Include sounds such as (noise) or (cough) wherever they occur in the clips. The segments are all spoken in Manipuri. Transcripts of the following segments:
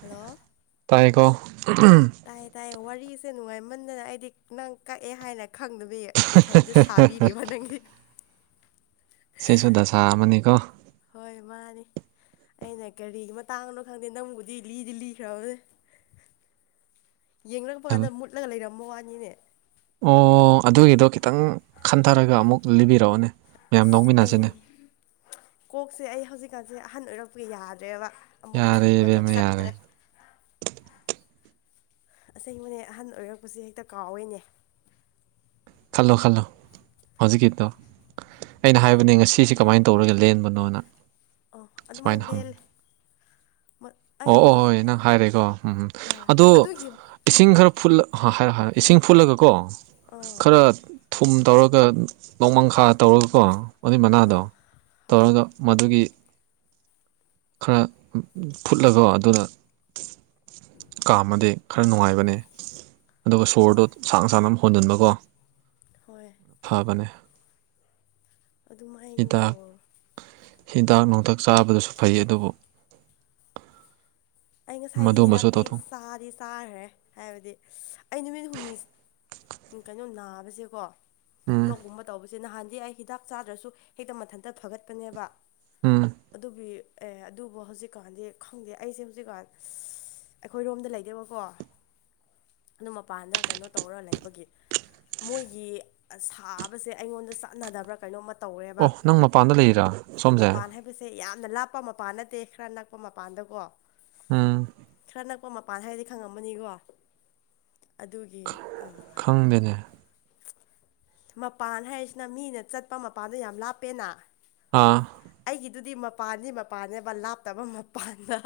ꯍꯜꯂꯣ꯫ ꯇꯥꯏꯌꯦꯀꯣ꯫ ꯇꯥꯏꯌꯦ ꯇꯥꯏꯌꯦ ꯋꯥꯔꯤꯁꯦ ꯅꯨꯡꯉꯥꯏꯃꯟꯗꯅ ꯑꯩꯗꯤ ꯅꯪ ꯀꯛꯑꯦ ꯍꯥꯏꯅ ꯈꯪꯗꯕꯤ꯫ ꯏꯊꯟꯗ ꯁꯥꯕꯤꯔꯤꯕ ꯅꯪꯒꯤ꯫ ꯁꯦꯁꯁꯨꯗꯁꯥ ꯑꯃꯅꯤꯀꯣ꯫ ꯍꯣꯏ ꯃꯥꯅꯤ꯫ ꯑꯩꯅ ꯀꯔꯤꯒꯤ ꯃꯇꯥꯡꯅꯣ ꯈꯪꯗꯦ ꯅꯪꯕꯨꯗꯤ ꯂꯤꯗꯤ ꯂꯤꯈ꯭ꯔꯕꯅꯦ꯫ ꯌꯦꯡꯂꯥꯛꯄ ꯀꯥꯟꯗ ꯍꯥꯏꯕ ꯃꯨꯠꯂꯒ ꯂꯩꯔꯝꯕ ꯋꯥꯅꯤꯅꯦ꯫ ꯑꯣ ꯑꯗꯨꯒꯤꯗꯣ ꯈꯤꯇꯪ ꯈꯟꯊꯔꯒ ꯑꯃꯨꯛ ꯂꯤꯕꯤꯔꯛꯑꯣꯅꯦ꯫ ꯃꯌꯥꯝ ꯑꯁ ꯑꯩ ꯂꯧꯃꯤꯟꯅꯁꯤꯅꯦ ꯀꯣꯛꯁꯦ ꯑꯩ ꯍꯧꯖꯤꯛꯀꯥꯟꯁꯦ ꯑꯍꯟ ꯑꯣꯏꯔꯛꯄꯒꯤ ꯌꯥꯗ꯭ꯔꯦꯕ꯫ ꯑꯃꯨꯛ ꯌꯥꯔꯦ ꯈꯟꯕꯗꯣ ꯏꯕꯦꯝꯃ ꯌꯥꯔꯦ ꯆꯠꯇ꯭ꯔꯦ꯫ ꯑꯁꯦꯡꯕꯅꯦ ꯑꯍꯟ ꯑꯣꯏꯔꯛꯄꯁꯦ ꯍꯦꯛꯇ ꯀꯥꯎꯋꯦꯅꯦ꯫ ꯈꯜꯂꯣ ꯈꯜꯂꯣ ꯍꯧꯖꯤꯛꯀꯤꯇꯣ꯫ ꯑꯩꯅ ꯍꯥꯏꯕꯅꯦ ꯉꯁꯤꯁꯤ ꯀꯃꯥꯏꯅ ꯇꯧꯔꯒ ꯂꯦꯟꯕꯅꯣꯅ꯫ ꯑꯣ ꯁꯨꯃꯥꯏꯅ ꯑꯗꯨꯃꯥꯏꯅ ꯍꯪꯉ ꯂꯦꯜꯂꯦ꯫ ꯑꯩ ꯑꯣ ꯑꯣ ꯍꯣꯏ ꯅꯪ ꯍꯥꯏꯔꯦꯀꯣ ꯎꯝꯝ ꯍꯣꯏ ꯑꯗꯣ ꯑꯗꯨꯒꯤ ꯏꯁꯤꯡ ꯈꯔ ꯐꯨꯠ ꯍꯥ ꯍꯥꯏꯔꯣ ꯍꯥꯏꯔꯣ ꯏꯁꯤꯡ ꯈꯔꯥ ꯐꯨꯠꯂꯒ ꯀꯣ꯫ ꯑꯥ ꯈꯔ ꯊꯨꯝ ꯇꯧꯔꯒ ꯅꯣꯡꯃꯪꯈꯥ ꯇꯧꯔꯒꯀꯣ꯫ ꯑꯣꯂꯤꯞ ꯃꯅꯥꯗꯣ ꯑꯥ ꯍꯣꯏ ꯇꯧꯔꯒ꯫ ꯃꯗꯨꯒꯤ ꯈꯔ ꯐꯨꯠꯂꯒꯣ ꯑꯗꯨꯅ꯫ ꯀꯥꯝꯃꯗꯤ ꯈꯔ ꯅꯨꯡꯉꯥꯏꯕꯅꯦ ꯑꯗꯨꯒ ꯁꯣꯔꯗꯣ ꯍꯣꯏ ꯁꯥꯡꯅ ꯁꯥꯡꯅ ꯑꯃ ꯍꯣꯟꯖꯤꯟꯕꯀꯣ꯫ ꯍꯣꯏ꯫ ꯐꯥꯕꯅꯦ꯫ ꯑꯗꯨꯃꯥꯏꯅ ꯍꯤꯗꯥꯛ ꯇꯧ꯫ ꯍꯤꯗꯥꯛ ꯅꯨꯡꯊꯛ ꯆꯥꯕꯗꯁꯨ ꯐꯩ ꯑꯗꯨꯕꯨ꯫ ꯑꯩ ꯉꯁꯥꯏꯗꯤ ꯃꯗꯨꯃꯁꯨ ꯍꯤꯗꯥꯛꯇꯤ ꯇꯧꯊꯣꯛ ꯆꯥꯗꯤ ꯇꯥꯈ꯭ꯔꯦ ꯍꯥꯏꯕꯗꯤ ꯑꯩ ꯅꯨꯃꯤꯠ ꯍꯨꯝꯅꯤ ꯀꯩꯅꯣ ꯅꯥꯕꯁꯦꯀꯣ꯫ ꯎꯝ ꯂꯣꯛꯒꯨꯝꯕ ꯇꯧꯕꯁꯦ ꯅꯍꯥꯟꯗꯤ ꯑꯩ ꯍꯤꯗꯥꯛ ꯆꯥꯗ꯭ꯔꯁꯨ ꯍꯦꯛꯇ ꯃꯊꯟꯇ ꯐꯒꯠꯄꯅꯦꯕ꯫ ꯎꯝ꯫ ꯑꯗꯨꯒꯤ ꯑꯦ ꯑꯗꯨꯕꯨ ꯍꯧꯖꯤꯛꯀꯥꯟꯗꯤ ꯈꯪꯗꯦ ꯑꯩꯁꯦ ꯍꯧꯖꯤꯛꯀꯥꯟ ꯑꯩꯈꯣꯏ ꯔꯣꯝꯗ ꯂꯩꯇꯦꯕꯀꯣ꯫ ꯑꯗꯨꯝ ꯃꯄꯥꯟꯗ ꯀꯩꯅꯣ ꯇꯧꯔ ꯂꯩꯕꯒꯤ꯫ ꯃꯣꯏꯒꯤ ꯁꯥꯕꯁꯦ ꯑꯩꯉꯣꯟꯗ ꯆꯠꯅꯗꯕ꯭ꯔꯥ ꯀꯩꯅꯣꯝꯃ ꯇꯧꯔꯦꯕ ꯑꯣ ꯅꯪ ꯃꯄꯥꯟꯗ ꯂꯩꯔꯥ ꯁꯣꯝꯁꯦ ꯍꯥꯏꯁꯦ ꯌꯥꯝꯅ ꯂꯥꯞꯄ ꯃꯄꯥꯟ ꯅꯠꯇꯦ ꯈꯔ ꯅꯛꯄ ꯃꯄꯥꯟꯗꯀꯣ ꯎꯝ ꯈꯔ ꯅꯛꯄ ꯃꯄꯥꯟ ꯍꯥꯏꯔꯗꯤ ꯈꯪꯉꯝꯃꯅꯤꯀꯣ ꯑꯗꯨꯒꯤ ꯑꯥ ꯈꯪꯗꯅꯦ ꯃꯄꯥꯟ ꯍꯥꯏꯔꯤꯁꯤꯅ ꯃꯤꯅ ꯆꯠꯄ ꯃꯄꯥꯟꯗꯣ ꯌꯥꯝ ꯂꯥꯞꯄꯦꯅ ꯑꯥ ꯑꯩꯒꯤꯗꯨꯗꯤ ꯃꯄꯥꯟꯗꯤ ꯃꯄꯥꯟꯅꯦꯕ ꯂꯥꯞꯇꯕ ꯃꯄꯥꯟꯗ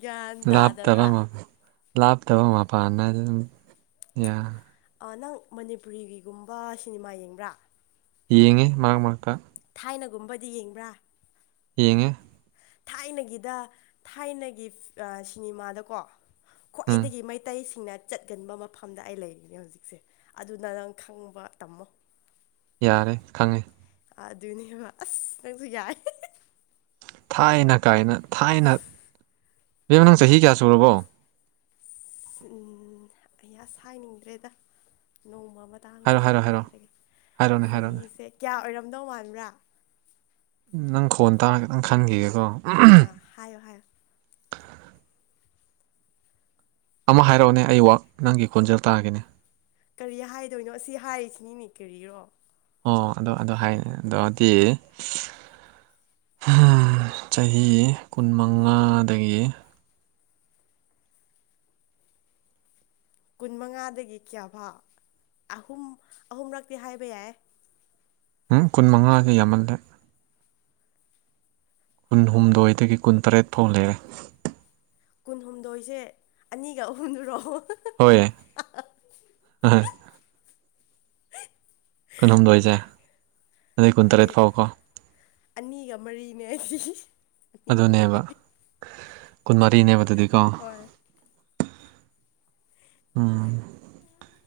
ꯒ꯭ꯌꯥꯟ ꯂꯥꯞ ꯇꯥꯗꯕ꯭ꯔꯥ ꯇꯔꯃꯕꯨ ꯂꯥꯞꯇꯕ ꯃꯄꯥꯟꯅ ꯑꯗꯨꯝ ꯌꯥ ꯅꯪ ꯃꯅꯤꯄꯨꯔꯤꯒꯤꯒꯨꯝꯕ ꯁꯤꯅꯤꯃꯥ ꯌꯦꯡꯕ꯭ꯔꯥ ꯌꯦꯡꯉꯦ ꯃꯔꯛ ꯃꯔꯛꯇ ꯊꯥꯏꯅꯒꯨꯝꯕꯗꯤ ꯌꯦꯡꯕ꯭ꯔꯥ ꯌꯦꯡꯉꯦ ꯊꯥꯏꯅꯒꯤꯗ ꯊꯥꯏꯅꯒꯤ ꯁꯤꯅꯦꯃꯥꯗꯀꯣ ꯎꯝ ꯈ꯭ꯋꯥꯏꯗꯒꯤ ꯃꯩꯇꯩꯁꯤꯡꯅ ꯆꯠꯀꯟꯕ ꯃꯐꯝꯗ ꯑꯩ ꯂꯩꯔꯤꯅꯦ ꯍꯧꯖꯤꯛꯁꯦ ꯑꯗꯨꯅ ꯅꯪ ꯈꯪꯕ ꯇꯝꯃꯣ ꯌꯥꯔꯦ ꯈꯪꯉꯦ ꯑꯗꯨꯅꯦꯕ ꯑꯁ ꯅꯪꯁꯨ ꯌꯥꯏ ꯊꯥꯏꯅ ꯀꯥꯏꯅ ꯊꯥꯏꯅ ꯏꯕꯦꯝ ꯅꯪ ꯆꯍꯤ ꯀꯌꯥ ꯁꯨꯔꯕꯣ ꯑꯩ ꯑꯁ ꯍꯥꯏꯅꯤꯡꯗ꯭ꯔꯦꯗ ꯅꯣꯡꯃ ꯃꯇꯥꯡ ꯍꯥꯏꯔꯣ ꯍꯥꯏꯔꯣ ꯆꯥꯕꯗ ꯍꯥꯏꯔꯣ ꯍꯥꯏꯔꯒꯦ ꯍꯥꯏꯔꯣꯅꯦ ꯍꯥꯏꯔꯣꯅꯦ ꯆꯍꯤꯁꯦ ꯀꯌꯥ ꯑꯣꯏꯔꯝꯗꯧ ꯃꯥꯟꯕ꯭ꯔꯥ ꯅꯪ ꯈꯣꯟ ꯇꯥꯔꯒ ꯅꯪ ꯈꯟꯈꯤꯒꯦꯀꯣ ꯑꯥ ꯍꯥꯏꯌꯣ ꯍꯥꯏꯌꯣ ꯑꯃ ꯍꯥꯏꯔꯛꯑꯣꯅꯦ ꯑꯩꯋꯥꯛ ꯅꯪꯒꯤ ꯈꯣꯟꯖꯦꯜ ꯇꯥꯒꯦꯅꯦ ꯀꯔꯤ ꯍꯥꯏꯗꯣꯏꯅꯣ ꯁꯤ ꯍꯥꯏꯔꯤꯁꯤꯅꯤꯅꯦ ꯀꯔꯤꯔꯣ ꯑꯣ ꯑꯗꯨ ꯑꯗꯨ ꯍꯥꯏ ꯑꯗꯨꯣꯗꯤ ꯆꯍꯤ ꯀꯨꯟꯃꯉꯥꯗꯒꯤ ꯀꯨꯟ ꯃꯉꯥꯗꯒꯤ ꯀ꯭ꯌꯥꯐꯥ ꯑꯍꯨꯝ ꯑꯍꯨꯝꯂꯛꯇꯤ ꯍꯥꯏꯕ ꯌꯥꯏ ꯎꯝ ꯀꯨꯟ ꯃꯉꯥꯥꯁ ꯌꯥꯝꯃꯜꯂꯦn ꯀꯨꯟꯍꯨꯝꯗꯣꯏꯗꯒꯤ ꯀꯨꯟꯇꯔꯦꯠ ꯐꯥꯎ ꯂꯩꯔꯦ ꯀꯨꯟꯍꯨꯝꯗꯣꯏꯁꯦ ꯑꯅꯤꯒ ꯑꯍꯨꯝꯨꯔꯣ ꯍꯣꯏ ꯑꯣꯏ ꯀꯜꯍꯨꯝꯗꯣꯏꯁꯦ ꯅꯠꯇꯦꯗ ꯑꯅꯤꯒ ꯃꯔꯤꯅꯦ ꯑꯩꯗꯤ ꯑꯅꯤꯒ ꯑꯗꯨꯅꯦꯕ ꯃꯔꯤ ꯀꯨꯟꯃꯔꯤꯅꯦꯕ ꯑꯗꯨꯗꯤꯀꯣ ꯍ (unintelligible) ꯎꯝ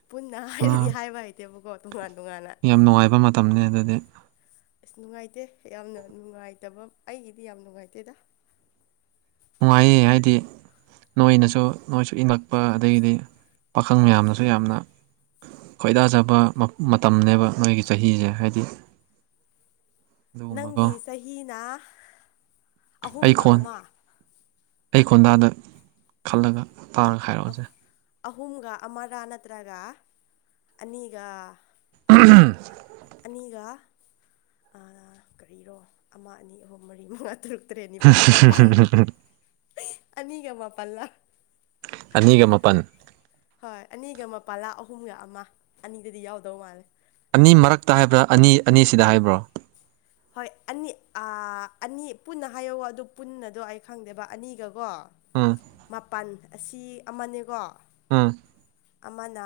ꯄꯨꯟꯅ ꯑꯥ ꯍꯥꯏꯔꯗꯤ ꯍꯥꯏꯕ ꯍꯩꯇꯦꯕꯀꯣ ꯇꯣꯉꯥꯟ ꯇꯣꯉꯥꯟꯅ ꯌꯥꯝ ꯅꯨꯡꯉꯥꯏꯕ ꯃꯇꯝꯅꯤ ꯑꯗꯨꯗꯤ ꯑꯁ ꯅꯨꯡꯉꯥꯏꯇꯦ ꯌꯥꯝꯅ ꯅꯨꯡꯉꯥꯏꯇꯕ ꯑꯩꯒꯤꯗꯤ ꯌꯥꯝ ꯅꯨꯡꯉꯥꯏꯇꯦꯗ ꯅꯨꯡꯉꯥꯏꯌꯦ ꯍꯥꯏꯗꯤ ꯅꯣꯏꯅꯁꯨ ꯅꯣꯏꯁꯨ ꯏꯟꯂꯛꯄ ꯑꯗꯒꯤꯗꯤ ꯄꯥꯈꯪ ꯃꯌꯥꯝꯅꯁꯨ ꯌꯥꯝꯅ ꯈꯣꯏꯗꯥꯖꯕ ꯃꯇꯝꯅꯦꯕ ꯃꯣꯏꯒꯤ ꯆꯍꯤꯁꯦ ꯍꯥꯏꯗꯤ ꯑꯗꯨꯒꯨꯝꯕꯀꯣ ꯅꯪꯒꯤ ꯆꯍꯤꯅ ꯑꯩ ꯑꯍꯨꯝꯒ ꯈꯣꯟ ꯑꯃ ꯑꯩ ꯈꯣꯟꯗꯥꯗ ꯈꯜꯂꯒ ꯇꯥꯔꯒ ꯍꯥꯏꯔꯛꯑꯣꯁꯦ ꯑꯍꯨ- ꯑꯍꯨꯝꯒ ꯑꯃꯔꯥ ꯅꯠꯇ꯭ꯔꯒ ꯑꯅꯤꯒ (unintelligible) ꯑꯅꯤꯒ ꯀꯔꯤꯔꯣ ꯑꯃ ꯑꯅꯤ ꯑꯍꯨꯝ ꯃꯔꯤ ꯃꯉꯥ ꯇꯔꯨꯛ ꯇꯔꯦ ꯅꯤꯄꯥꯜ ꯃꯄꯥꯟ ꯑꯅꯤꯒ ꯃꯄꯥꯟꯂꯥꯛ ꯑꯅꯤꯒ ꯃꯥꯄꯟ ꯍꯣꯏ ꯑꯅꯤꯒ ꯃꯄꯥꯜꯂꯥ ꯑꯍꯨꯝꯒ ꯑꯃ ꯑꯅꯤꯗꯗꯤ ꯌꯥꯎꯗꯧ ꯃꯥꯜꯂꯦ ꯑꯅꯤ ꯃꯔꯛꯇ ꯍꯥꯏꯕ꯭ꯔꯥ ꯑꯅꯤ ꯑꯅꯤꯁꯤꯗ ꯍꯥꯏꯕ꯭ꯔꯣ (inaudible) ꯍꯣꯏ ꯑꯅꯤ ꯑꯥ ꯑꯅꯤ ꯄꯨꯟꯅ ꯍꯥꯏꯌꯣ ꯑꯗꯨ ꯄꯨꯟꯅꯗꯣ ꯑꯩ ꯈꯪꯗꯦꯕ ꯑꯅꯤꯒꯀꯣ ꯎꯝ ꯃꯥꯄꯜ ꯑꯁꯤ ꯑꯃꯅꯦꯀꯣ ꯎꯝ ꯑꯃꯅ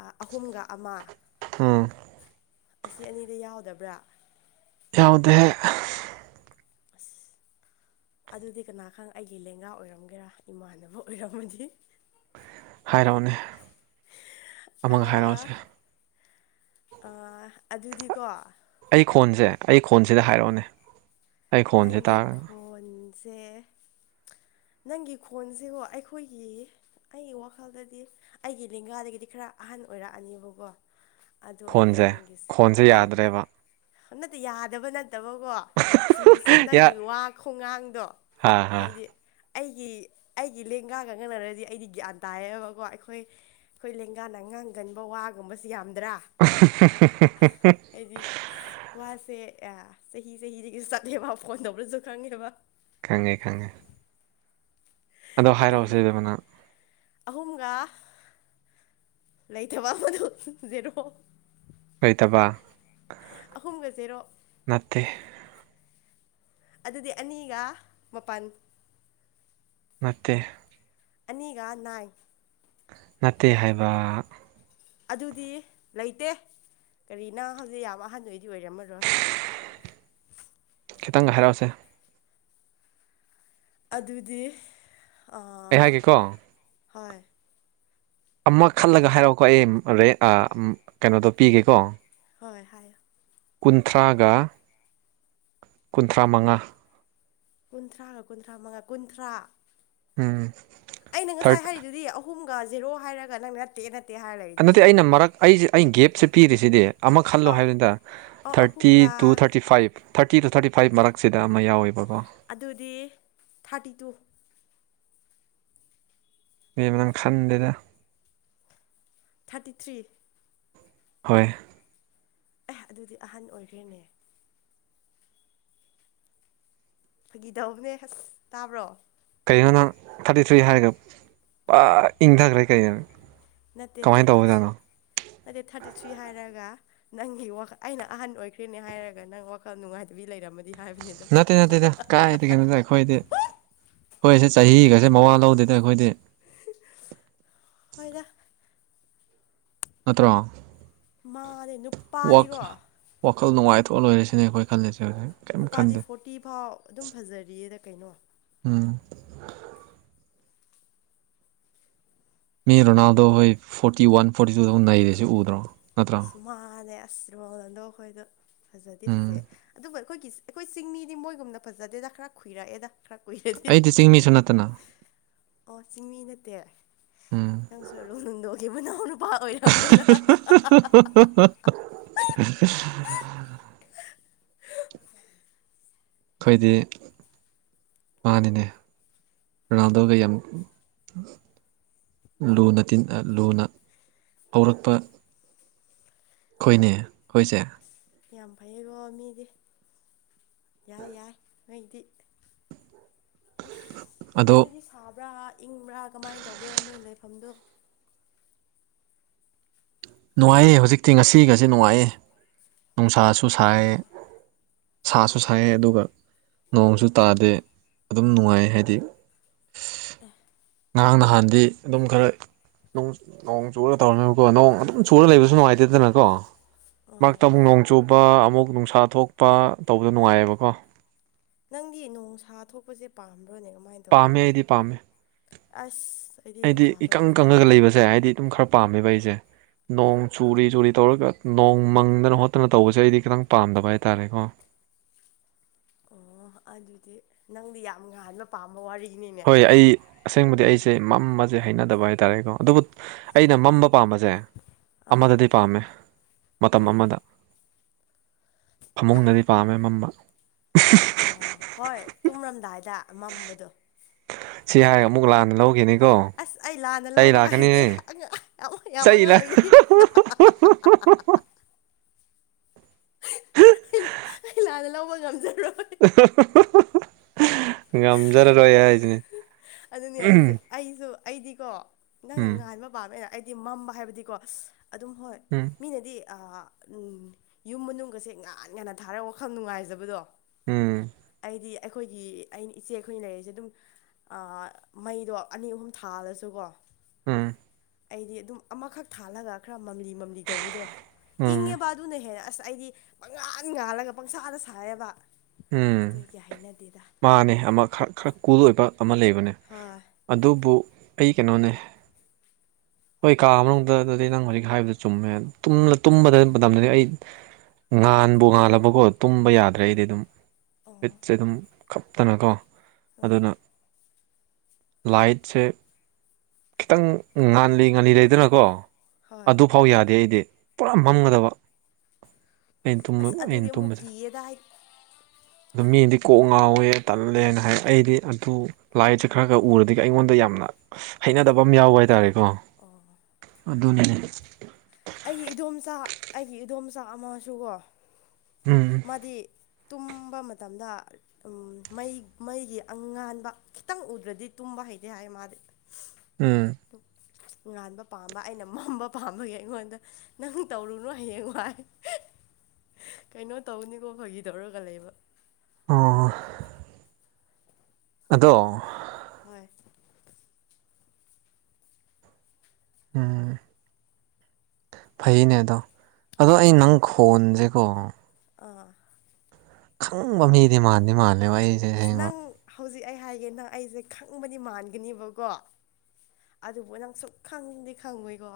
ꯑꯥ ꯑꯍꯨꯝꯒ ꯑꯃ ꯎꯝ ꯑꯁꯤ ꯑꯅꯤꯗ ꯌꯥꯎꯗꯕ꯭ꯔꯥ ꯌꯥꯎꯗꯦ ꯑꯁ ꯑꯗꯨꯗꯤ ꯀꯅꯥ ꯈꯪ ꯑꯩꯒꯤ ꯂꯦꯡꯒꯥ ꯑꯣꯏꯔꯝꯒꯦꯔꯥ ꯏꯃꯥꯟꯅꯕ ꯑꯣꯏꯔꯝꯃꯗꯤ ꯍꯥꯏꯔꯛꯑꯣꯅꯦ (unintelligible) ꯑꯃꯒ ꯑꯥ ꯍꯥꯏꯔꯛꯑꯣꯁꯦ ꯑꯥ ꯑꯗꯨꯗꯤꯀꯣ ꯑꯩ ꯈꯣꯟꯁꯦ ꯑꯩ ꯈꯣꯟꯁꯤꯗ ꯍꯥꯏꯔꯛꯑꯣꯅꯦ ꯑꯩ ꯈꯣꯟꯁꯦ ꯅꯪꯒꯤ ꯇꯥꯔꯒ ꯈꯣꯟꯁꯦ ꯅꯪꯒꯤ ꯈꯣꯟꯁꯤꯒꯣ ꯑꯩꯈꯣꯏꯒꯤ ꯑꯩꯒꯤ ꯋꯥꯈꯜꯗꯗꯤ ꯑꯩꯒꯤ ꯂꯦꯡꯒꯥꯗꯒꯤꯗꯤ ꯈꯔ ꯑꯍꯟ ꯑꯣꯏꯔꯛꯑꯅꯦꯕꯀꯣ ꯑꯗꯨ ꯑꯣꯏꯔꯦ ꯈꯣꯟꯁꯦ ꯅꯪꯒꯤꯁꯦ ꯈꯣꯟꯁꯦ ꯍꯣꯏ ꯌꯥꯗ꯭ꯔꯦꯕ ꯅꯠꯇꯦ ꯌꯥꯗꯕ ꯅꯠꯇꯕꯀꯣ ꯁꯨꯝꯅ ꯁꯨꯝ ꯅꯪꯒꯤ ꯌꯥ ꯋꯥ ꯈꯣꯡꯉꯥꯡꯗꯣ ꯍꯥ ꯍꯥ ꯍꯥꯏꯗꯤ ꯑꯩꯒꯤ ꯑꯩꯒꯤ ꯂꯦꯡꯒꯥꯒ ꯉꯅꯔꯗꯤ ꯑꯩꯗꯤ ꯒ꯭ꯌꯥꯟ ꯇꯥꯏꯌꯦꯕꯀꯣ ꯑꯩꯈꯣꯏ ꯑꯩꯈꯣꯏ ꯂꯦꯡꯒꯥꯅ ꯉꯥꯡꯒꯟꯕ ꯋꯥꯒꯨꯝꯕꯁꯤ ꯌꯥꯝꯗ꯭ꯔꯥ ꯍꯥꯏꯗꯤ ꯋꯥꯁꯦ ꯆꯍꯤ ꯑꯥ ꯆꯍꯤꯗꯒꯤ (unintelligible) ꯐꯣꯟ ꯇꯧꯕꯔꯁꯨ ꯈꯪꯉꯦꯕ ꯈꯪꯉꯦ ꯈꯪꯉꯦ ꯑꯗꯣ ꯑꯗꯨꯒꯤ ꯍꯥꯏꯔꯛꯑꯣꯁꯦꯕ ꯅꯪ ꯑꯍꯨꯝꯒ ꯂꯩꯊꯕ ꯑꯃꯗꯨ ꯖꯦꯔꯣ ꯀꯩꯊꯕ ꯑꯍꯨꯝꯒꯖꯦꯔꯣ ꯅꯠꯇꯦ ꯑꯗꯨꯗꯤ ꯑꯅꯤꯒ ꯃꯄꯥꯟ ꯅꯠꯇꯦ ꯑꯅꯤꯒ ꯅꯥꯏꯟ ꯅꯠꯇꯦ ꯍꯥꯏꯕ ꯑꯗꯨꯗꯤ ꯂꯩꯇꯦ ꯀꯔꯤꯅ ꯍꯧꯖꯤꯛ ꯌꯥꯝ ꯑꯍꯟ ꯑꯣꯏꯗꯤ ꯑꯣꯏꯔꯝꯃꯔꯣꯏ ꯈꯤꯇꯪꯒ ꯍꯥꯏꯔꯛꯑꯣꯁꯦ ꯑꯗꯨꯗꯤ ꯑꯩ ꯑꯥ ꯍꯥꯏꯒꯦꯀꯣ ꯍꯣꯏ ꯑꯃ ꯈꯜꯂꯒ ꯍꯥꯏꯔꯛꯑꯣꯀꯣ ꯑꯩ ꯔꯦꯠ ꯀꯩꯅꯣꯗꯣ ꯄꯤꯒꯦꯀꯣ ꯍꯣꯏ ꯍꯥꯏꯌꯣ ꯀꯨꯟꯊ꯭ꯔꯥꯒ ꯀꯨꯟꯊ꯭ꯔꯥ ꯃꯉꯥ ꯀꯨꯟꯊ꯭ꯔꯥꯒ ꯀꯨꯟꯊ꯭ꯔꯥ ꯃꯉꯥ ꯀꯨꯟꯊ꯭ꯔꯥ ꯎꯝ ꯑꯩꯅ ꯉꯁꯥꯏ ꯊꯥꯔꯠ ꯍꯥꯏꯔꯤꯗꯨꯗꯤ ꯑꯍꯨꯝꯒ ꯖꯦꯔꯣ ꯍꯥꯏꯔꯒ ꯅꯪ ꯅꯠꯇꯦ ꯅꯠꯇꯦ ꯍꯥꯏꯔ (unintelligible) ꯇꯦ ꯂꯩꯔꯤꯗꯨꯗꯤ ꯑꯩꯅ ꯃꯔꯛ ꯑꯩꯁꯦ ꯑꯩꯅ ꯒꯦꯞꯁꯦ ꯄꯤꯔꯤꯁꯤꯗꯤ ꯑꯃ ꯑ ꯈꯜꯂꯣ ꯍꯥꯏꯕꯅꯤꯗ ꯑ ꯊꯥꯔꯇꯤ ꯑꯍꯨꯝꯒ two thirty five thirty two thirty five ꯃꯔꯛꯁꯤꯗ ꯑꯃ ꯌꯥꯎꯋꯦꯕꯀꯣ ꯑꯗꯨꯗꯤ ꯊꯥꯔꯇꯤ ꯇꯨ ꯕꯦꯃꯥ ꯅꯪ ꯈꯟꯗꯦꯗ ꯊꯥꯔꯇꯤ ꯊ꯭ꯔꯤ ꯍꯣꯏ ꯑꯦ ꯑꯗꯨꯗꯤ ꯑꯍꯟ ꯑꯣꯏꯈ꯭ꯔꯦꯅꯦ ꯐꯒꯤꯗꯧꯕꯅꯦ ꯍꯁ ꯇꯥꯕ꯭ꯔꯣ ꯀꯥꯏꯅ ꯅꯪ ꯊꯥꯔꯇꯤ ꯊ꯭ꯔꯤ ꯍꯥꯏꯔꯒ ꯄ ꯏꯪꯊꯈ꯭ꯔꯦ ꯀꯥꯅꯣ ꯅꯠꯇꯦ ꯊꯥꯔꯇꯤ ꯊ꯭ꯔꯤ ꯅꯠꯇꯦ ꯊꯥꯔꯇꯤ ꯊ꯭ꯔꯤ ꯍꯥꯏꯔꯒ ꯅꯪꯒꯤꯈꯜ ꯑꯩꯅ ꯑꯍꯟ ꯑꯣꯏꯈ꯭ꯔꯦꯅꯦ ꯍꯥꯏꯔꯒ ꯅꯪ ꯋꯥꯈꯜ ꯅꯨꯡꯉꯥꯏꯇꯕꯤ ꯂꯩꯔꯝꯃꯅꯤ ꯅꯠꯇꯦ ꯅꯠꯇꯦꯗ ꯀꯥꯏꯗꯦꯒꯅꯣꯗ ꯑꯩꯈꯣꯏꯗꯤ ꯑꯩꯣꯏꯁꯦ ꯆꯍꯤꯒꯁꯦ ꯃꯋꯥ ꯂꯧꯗꯣꯏꯗꯅ ꯑꯩꯈꯣꯏꯗꯤ ꯐꯣꯏꯗ ꯅꯠꯇ꯭ꯔꯣ ꯃꯥꯔꯦꯅ ꯋꯥꯈꯜ ꯅꯨꯡꯉꯥꯏꯊꯣꯛꯑ ꯂꯣꯏꯔꯁꯤꯅꯦ ꯑꯩꯈꯣꯏ ꯈꯜꯂꯤꯁꯦ ꯍꯧꯖꯤꯛ ꯀꯩꯝ ꯈꯟꯗꯦ ꯅꯨꯄꯥꯗꯤ ꯐꯣꯔꯇꯤ ꯐꯥꯎ ꯑꯗꯨꯝ ꯐꯖꯔꯤꯌꯦꯗ ꯀꯩꯅꯣ ꯎꯝ ꯃꯤ ꯔꯣꯅꯥꯜꯗꯣ ꯍꯣꯏ ꯐꯣꯔꯇꯤ ꯋꯥꯟ ꯐꯣꯔꯇꯤ ꯇꯨꯗꯨꯛ ꯅꯩꯔꯁꯤ ꯎꯗ꯭ꯔꯣ ꯅꯠꯇ꯭ꯔꯣ ꯑꯁꯨ ꯃꯥꯥꯟꯂ ꯑꯁꯣꯗꯣ ꯑꯩꯈꯣꯏꯗꯣ ꯐꯖꯗꯤ ꯎꯝ ꯐꯖꯩ ꯑꯗꯨꯒ ꯑꯩꯈꯣꯏꯒꯤ ꯑꯩꯈꯣꯏ ꯆꯤꯡꯃꯤꯗꯤ ꯃꯣꯏꯒꯨꯝꯅ ꯐꯖꯗꯦꯗ ꯈꯔ ꯀꯨꯏꯔꯛꯑꯦꯗ ꯈꯔ ꯀꯨꯏꯔꯛꯑꯦꯗꯤ ꯑꯩꯗꯤ ꯆꯤꯡꯃꯤꯁꯨ ꯅꯠꯇꯅ ꯑꯣ ꯆꯤꯡꯃꯤ ꯅꯠꯇꯦ ꯎꯝ ꯅꯪꯁꯨ ꯑꯨ ꯅꯨꯡꯗꯣꯛꯒꯤ ꯃꯅꯥꯎꯅꯨ ꯄꯥ ꯑꯣꯏꯔꯝꯗꯅ ꯍ ꯑꯩꯈꯣꯏꯗꯤ ꯃꯥꯅꯤꯅꯦ ꯔꯣꯅꯥꯜꯗꯣꯒ ꯌꯥꯝ ꯂꯨꯅ ꯂꯨꯅ ꯍꯧꯔꯛꯄ ꯑꯩꯈꯣꯏꯅꯦ ꯑꯩꯈꯣꯏꯁꯦ ꯌꯥꯝ ꯐꯩꯌꯦꯀꯣ ꯃꯤꯗꯤ ꯌꯥꯏ ꯌꯥꯏ ꯅꯣꯏꯗꯤ ꯑꯁ ꯑꯗꯣ ꯅꯣꯏꯗꯤ ꯁꯥꯕ꯭ꯔꯥ ꯏꯪꯕ꯭ꯔꯥ ꯀꯃꯥꯏꯅ ꯇꯧꯕ꯭ꯔꯣ ꯅꯣꯏ ꯂꯩꯐꯝꯗꯣ ꯅꯨꯡꯉꯥꯏꯌꯦꯦ ꯍꯧꯖꯤꯛꯇꯤ ꯉꯁꯤꯒꯁꯦ ꯅꯨꯡꯉꯥꯏꯌꯦ ꯅꯨꯡꯁꯥꯁꯨ ꯁꯥꯏꯌꯦ ꯁꯥꯁꯨ ꯁꯥꯏꯌꯦ ꯑꯗꯨꯒ ꯅꯣꯡꯁꯨ ꯇꯥꯗꯦ ꯑꯗꯨꯝ ꯅꯨꯡꯉꯥꯏ ꯍꯥꯏꯗꯤ ꯑꯦ ꯉꯔꯥꯡ ꯅꯍꯥꯟꯗꯤ ꯑꯗꯨꯝ ꯈꯔ ꯅꯣꯡ ꯆꯨꯒ ꯇꯧꯔꯅꯦꯕꯀꯣ ꯅꯣꯡ ꯑꯗꯨꯝ ꯆꯨꯔ ꯂꯩꯕꯁꯨ ꯅꯨꯡꯉꯥꯏꯇꯦꯗꯅ ꯀꯣ ꯑꯥ ꯃꯍꯥꯛꯇ ꯑꯃꯨꯛ ꯍꯣꯏ ꯅꯣꯡ ꯆꯨꯕ ꯑꯃꯨꯛ ꯅꯨꯡꯁꯥ ꯊꯣꯛꯄ ꯇꯧꯕꯗ ꯅꯨꯡꯉꯥꯏꯌꯦꯕꯀꯣ ꯅꯪꯗꯤ ꯅꯣꯡꯁꯥ ꯊꯣꯛꯄꯁꯦ ꯄꯥꯝꯕ꯭ꯔꯣꯅꯦ ꯀꯃꯥꯏꯅ ꯇꯧꯕ꯭ꯔꯣ ꯄꯥꯝꯃꯦ ꯑꯩꯗꯤ ꯄꯥꯝꯃꯦ ꯑꯁ ꯑꯩꯗꯤ ꯅꯨꯡꯁꯥ ꯏꯀꯪ ꯊꯣꯛꯄꯁꯦ ꯀꯪꯉꯒ ꯍꯩꯅꯗꯦ ꯂꯩꯕꯁꯦ ꯍꯥꯏꯗꯤ ꯑꯗꯨꯝ ꯈꯔ ꯄꯥꯝꯃꯦꯕ ꯑꯩꯁꯦ ꯑꯣ ꯅꯣꯡ ꯆꯨꯔꯤ ꯆꯨꯔꯤ ꯇꯧꯔꯒ ꯅꯣꯡ ꯃꯪꯗꯅ ꯍꯣꯠꯇꯅ ꯇꯧꯕꯁꯦ ꯑꯩꯗꯤ ꯈꯤꯇꯪ ꯄꯥꯝꯗꯕ ꯍꯥꯏꯇꯥꯔꯦꯀꯣ ꯑꯣ ꯑꯗꯨꯗꯤ ꯅꯪꯗꯤ ꯌꯥꯝ ꯉꯍꯥꯟꯕ ꯄꯥꯝꯕꯋꯥꯔꯤꯅꯤ ꯍꯣꯏ ꯑꯩ ꯑꯁꯦꯡꯕꯗꯤ ꯑꯩꯁꯦ ꯃꯝꯃꯁꯦ ꯍꯩꯅꯗꯕ ꯍꯥꯏꯇꯥꯔꯦꯀꯣ ꯑꯗꯨꯕꯨ ꯑꯩꯅ ꯃꯝꯕ ꯄꯥꯝꯕꯁꯦ ꯑꯥ ꯑꯃꯗꯗꯤ ꯄꯥꯝꯃꯦ ꯃꯇꯝ ꯀꯔꯤ ꯑꯃꯗ (unintelligible) ꯐꯃꯨꯡꯗꯗꯤ ꯄꯥꯝꯃꯦ ꯃꯝꯕ ꯑꯣ ꯍꯣꯏ ꯇꯨꯝꯔꯝꯗꯥꯏꯗ ꯃꯝꯕꯗꯣ ꯁꯤ ꯍꯥꯏꯔꯒ ꯑꯃꯨꯛ ꯂꯥꯟꯅ ꯂꯧꯈꯤꯅꯤꯀꯣ ꯑꯁ ꯑꯩ ꯂꯥꯟꯅ ꯆꯩ ꯂꯧꯕꯒ ꯍꯩꯇꯦ ꯂꯥꯛꯀꯅꯤꯍꯦ ꯌꯥꯝ ꯆꯩ ꯑꯉꯥꯡ ꯂꯥꯛ ꯑꯣꯏꯔꯤ ꯀꯅ ꯂꯧꯕ ꯉꯝꯖꯔꯣꯏ ꯉꯝꯖꯔꯔꯣꯏ ꯍꯥꯏꯁꯤꯅꯦ ꯑꯗꯨꯅꯦ ꯑꯩꯁꯨ ꯑꯩꯗꯤꯀꯣ ꯅꯪꯅ ꯉꯥꯟꯕ ꯄꯥꯝꯃꯦꯅ ꯍꯥꯏ ꯃꯝꯕ ꯍꯥꯏꯕꯗꯤꯀꯣ ꯑꯗꯨꯝ ꯍꯣꯏ ꯎꯝ ꯃꯤꯅꯗꯤ ꯌꯨꯝ ꯃꯅꯨꯡꯒꯁꯦ ꯉꯥꯟ ꯉꯟꯅ ꯊꯥꯔ ꯋꯥꯈꯜ ꯅꯨꯡꯉꯥꯏꯖꯕꯗꯣ ꯎꯝ ꯍꯥꯏꯗꯤ ꯑꯩꯈꯣꯏꯒꯤ ꯑꯩꯅ ꯏꯆꯦ ꯑꯩꯈꯣꯏꯅ ꯂꯩꯔꯤꯁꯦ ꯑꯗꯨꯝ ꯃꯩꯗꯣ ꯑꯅꯤ ꯑꯍꯨꯝ ꯊꯥꯜꯂꯁꯨꯀꯣ ꯎꯝ ꯑꯩꯗꯤ ꯑꯗꯨꯝ ꯑꯃꯈꯛ ꯊꯥꯜꯂꯒ ꯈꯔ ꯃꯝꯂꯤ ꯃꯝꯂꯤ ꯇꯧꯕꯗꯣ ꯎꯝ ꯏꯪꯉꯦꯕ ꯑꯗꯨꯅ ꯍꯦ ꯑꯁ ꯑꯩꯗꯤ ꯄꯪꯉꯥꯥꯟ ꯉꯥꯜꯂꯒ ꯄꯪꯁꯥꯗ ꯁꯥꯏꯌꯦꯦꯕ ꯎꯝ ꯑꯗꯨꯏꯒꯤ ꯍꯥꯏꯩꯅꯗꯦꯗ ꯃꯥꯅꯦ ꯑꯃ ꯈꯔ ꯈꯔ ꯀꯨꯜ ꯑꯣꯏꯕ ꯑꯃ ꯂꯩꯕꯅꯦ ꯍꯥꯥꯏ ꯑꯗꯨꯕꯨ ꯑꯩ ꯀꯩꯅꯣꯅꯦ ꯍꯣꯏ ꯀꯥ ꯃꯅꯨꯡꯗ ꯑꯗꯨꯗꯤ ꯅꯪ ꯍꯧꯖꯤꯛ ꯍꯥꯏꯕꯗꯨ ꯆꯨꯝꯃꯦ ꯇꯨꯝꯕꯗ ꯃꯇꯝꯗꯅꯤ ꯑꯩ ꯉꯥꯟꯕꯨ ꯉꯥꯜꯂꯕꯀꯣ ꯇꯨꯝꯕ ꯌꯥꯗ꯭ꯔꯦ ꯑꯩꯗꯤ ꯑꯗꯨꯝ ꯍꯤꯠꯁꯦ ꯑꯗꯨꯝ ꯈꯞꯛꯇꯅꯀꯣ ꯑꯗꯨꯅ ꯂꯥꯏꯠꯁꯦ ꯈꯤꯇꯪ ꯉꯥꯜꯂꯤ-ꯉꯥꯜꯂꯤ ꯂꯩꯗꯅꯀꯣ ꯍꯣꯏ ꯑꯗꯨ ꯐꯥꯎ ꯌꯥꯗꯦ ꯑꯩꯗꯤ ꯄꯨꯔꯥ ꯃꯝꯒꯗꯕ ꯑꯩꯇꯨꯝ ꯑꯁ ꯑꯩꯅ ꯑꯗꯨꯗꯤ ꯑꯃꯨꯛ ꯇꯨꯝꯃꯥꯁꯦ ꯀꯤꯌꯦꯗ ꯑꯗꯨ ꯃꯤꯗꯤ ꯀꯣꯛ ꯉꯥꯎꯋꯦ ꯇꯜꯂꯦꯅ ꯍꯥꯏ ꯑꯩꯗꯤ ꯑꯗꯨ ꯂꯥꯏꯁꯦ ꯈꯔ-ꯈꯔ ꯎꯔꯗꯤ ꯑꯩꯉꯣꯟꯗ ꯌꯥꯝꯅ ꯍꯩꯅꯗꯕ ꯑꯃ ꯌꯥꯎꯕ ꯍꯥꯏꯇꯥꯔꯦꯀꯣ ꯑꯣ ꯑꯗꯨꯅꯅꯦ ꯑꯩꯒꯤ ꯏꯗꯣꯝꯆꯥ ꯑꯩꯒꯤ ꯏꯗꯣꯝꯆꯥ ꯑꯃꯁꯨꯀꯣ ꯎꯝ ꯃꯥꯗꯤ ꯇꯨꯝꯕ ꯃꯇꯝꯗ ꯃꯩ-ꯃꯩꯒꯤ ꯑꯉꯥꯟꯕ ꯈꯤꯇꯪ ꯎꯗ꯭ꯔꯗꯤ ꯇꯨꯝꯕ ꯍꯩꯇꯦ ꯍꯥꯏ ꯃꯥꯗꯤ (inaudible) ꯎꯝ ꯑꯗꯨ ꯉꯥꯟꯕ ꯄꯥꯝꯕ ꯑꯩꯅ ꯃꯝꯕ ꯄꯥꯝꯕꯒꯤ ꯑꯩꯉꯣꯟꯗ ꯅꯪ ꯇꯧꯔꯨꯅꯨ ꯍꯌꯦꯡ ꯋꯥꯏ ꯀꯩꯅꯣ ꯇꯧꯅꯤꯀꯣ ꯐꯥꯒꯤ ꯇꯧꯔꯒ ꯂꯩꯕ ꯑꯣ ꯑꯗꯣ ꯍꯣꯏ ꯎꯝ ꯐꯩꯅꯦ ꯑꯗꯣ ꯑꯗꯣ ꯑꯩ ꯅꯪ ꯈꯣꯟꯁꯦꯀꯣ ꯑꯥ ꯈꯪꯕ ꯃꯤꯗꯤ ꯃꯥꯥꯟꯦ ꯃꯥꯜꯂꯤ ꯑꯁ ꯅꯪ ꯍꯧꯖꯤꯛ ꯑꯩ ꯍꯥꯏꯒꯦ ꯅꯪ ꯑꯩꯁꯦ ꯈꯪꯕꯗꯤ ꯃꯥꯟꯒꯅꯦꯕꯀꯣ ꯑꯗꯨꯕꯨ ꯅꯪ ꯁꯨꯛ ꯈꯪꯗꯤ ꯈꯪꯉꯣꯏꯀꯣ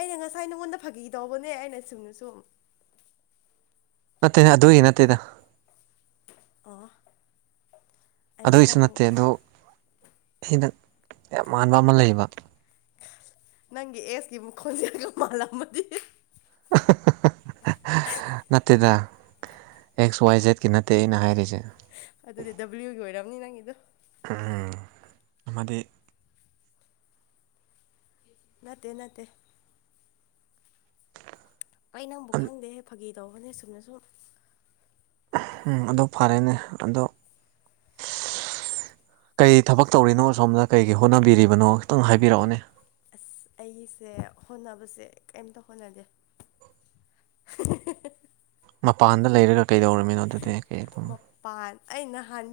ꯑꯩꯅ ꯉꯁꯥꯏ ꯅꯉꯣꯟꯗ ꯐꯥꯈꯤꯗꯧꯕꯅꯦ ꯑꯩꯅ ꯆꯨꯝꯅ ꯁꯨꯝ ꯅꯠꯇꯦꯅꯦ ꯑꯗꯨꯒꯤ ꯅꯠꯇꯦꯗ ꯑꯣ ꯑꯩ ꯑꯗꯨꯒꯤꯁꯨ ꯅꯪ ꯅꯠꯇꯦ ꯑꯗꯣ ꯁꯤꯗ ꯌꯥꯝ ꯃꯥꯟꯕ ꯂꯩꯕ ꯅꯪꯒꯤ ꯑꯦꯁꯀꯤ ꯃꯈꯣꯟꯖꯦꯜꯖꯦ ꯃꯥꯜꯂꯝꯃꯗꯤ (inaudible) ꯅꯠꯇꯦꯗ ꯑꯦꯛꯁ ꯋꯥꯏ ꯖꯦꯗꯀꯤ ꯅꯠꯇꯦ ꯑꯩꯅ ꯍꯥꯏꯔꯤꯁꯦ ꯑꯗꯨꯗꯤ ꯗꯕ꯭ꯂꯤꯎꯒꯤ ꯑꯣꯏꯔꯝꯅꯤ ꯅꯪꯒꯤꯗꯣ ꯑꯃꯗꯤ ꯅꯠꯇꯦ-ꯅꯠꯇꯦ ꯑꯩ ꯅꯪꯕꯨ ꯈꯪꯗꯦꯍꯦ ꯐꯥꯒꯤ ꯇꯧꯕꯅꯦ ꯆꯨꯝꯅꯥ ꯁꯨꯝ ꯎꯝ ꯑꯗꯨ ꯐꯔꯦꯅꯦ ꯑꯗꯣ ꯀꯩ ꯊꯕꯛ ꯇꯧꯔꯤꯅꯣ ꯁꯣꯝꯗ ꯀꯩꯒꯤ ꯍꯣꯠꯅꯕꯤꯔꯤꯕꯅꯣ ꯈꯤꯇꯪ ꯍꯥꯏꯕꯤꯔꯛꯑꯣꯅꯦ ꯑꯁ ꯑꯩꯒꯤꯁꯦ ꯍꯣꯠꯅꯕꯁꯦ ꯀꯩꯝꯇ ꯍꯣꯠꯅꯗꯦ ꯃꯄꯥꯟꯗ ꯂꯩꯔꯒ ꯀꯩꯗꯧꯔꯝꯃꯤꯅꯣ ꯑꯗꯨꯗꯤ ꯀꯩ ꯑꯗꯨꯝ ꯃꯄꯥꯟ ꯑꯩ ꯅꯍꯥꯟ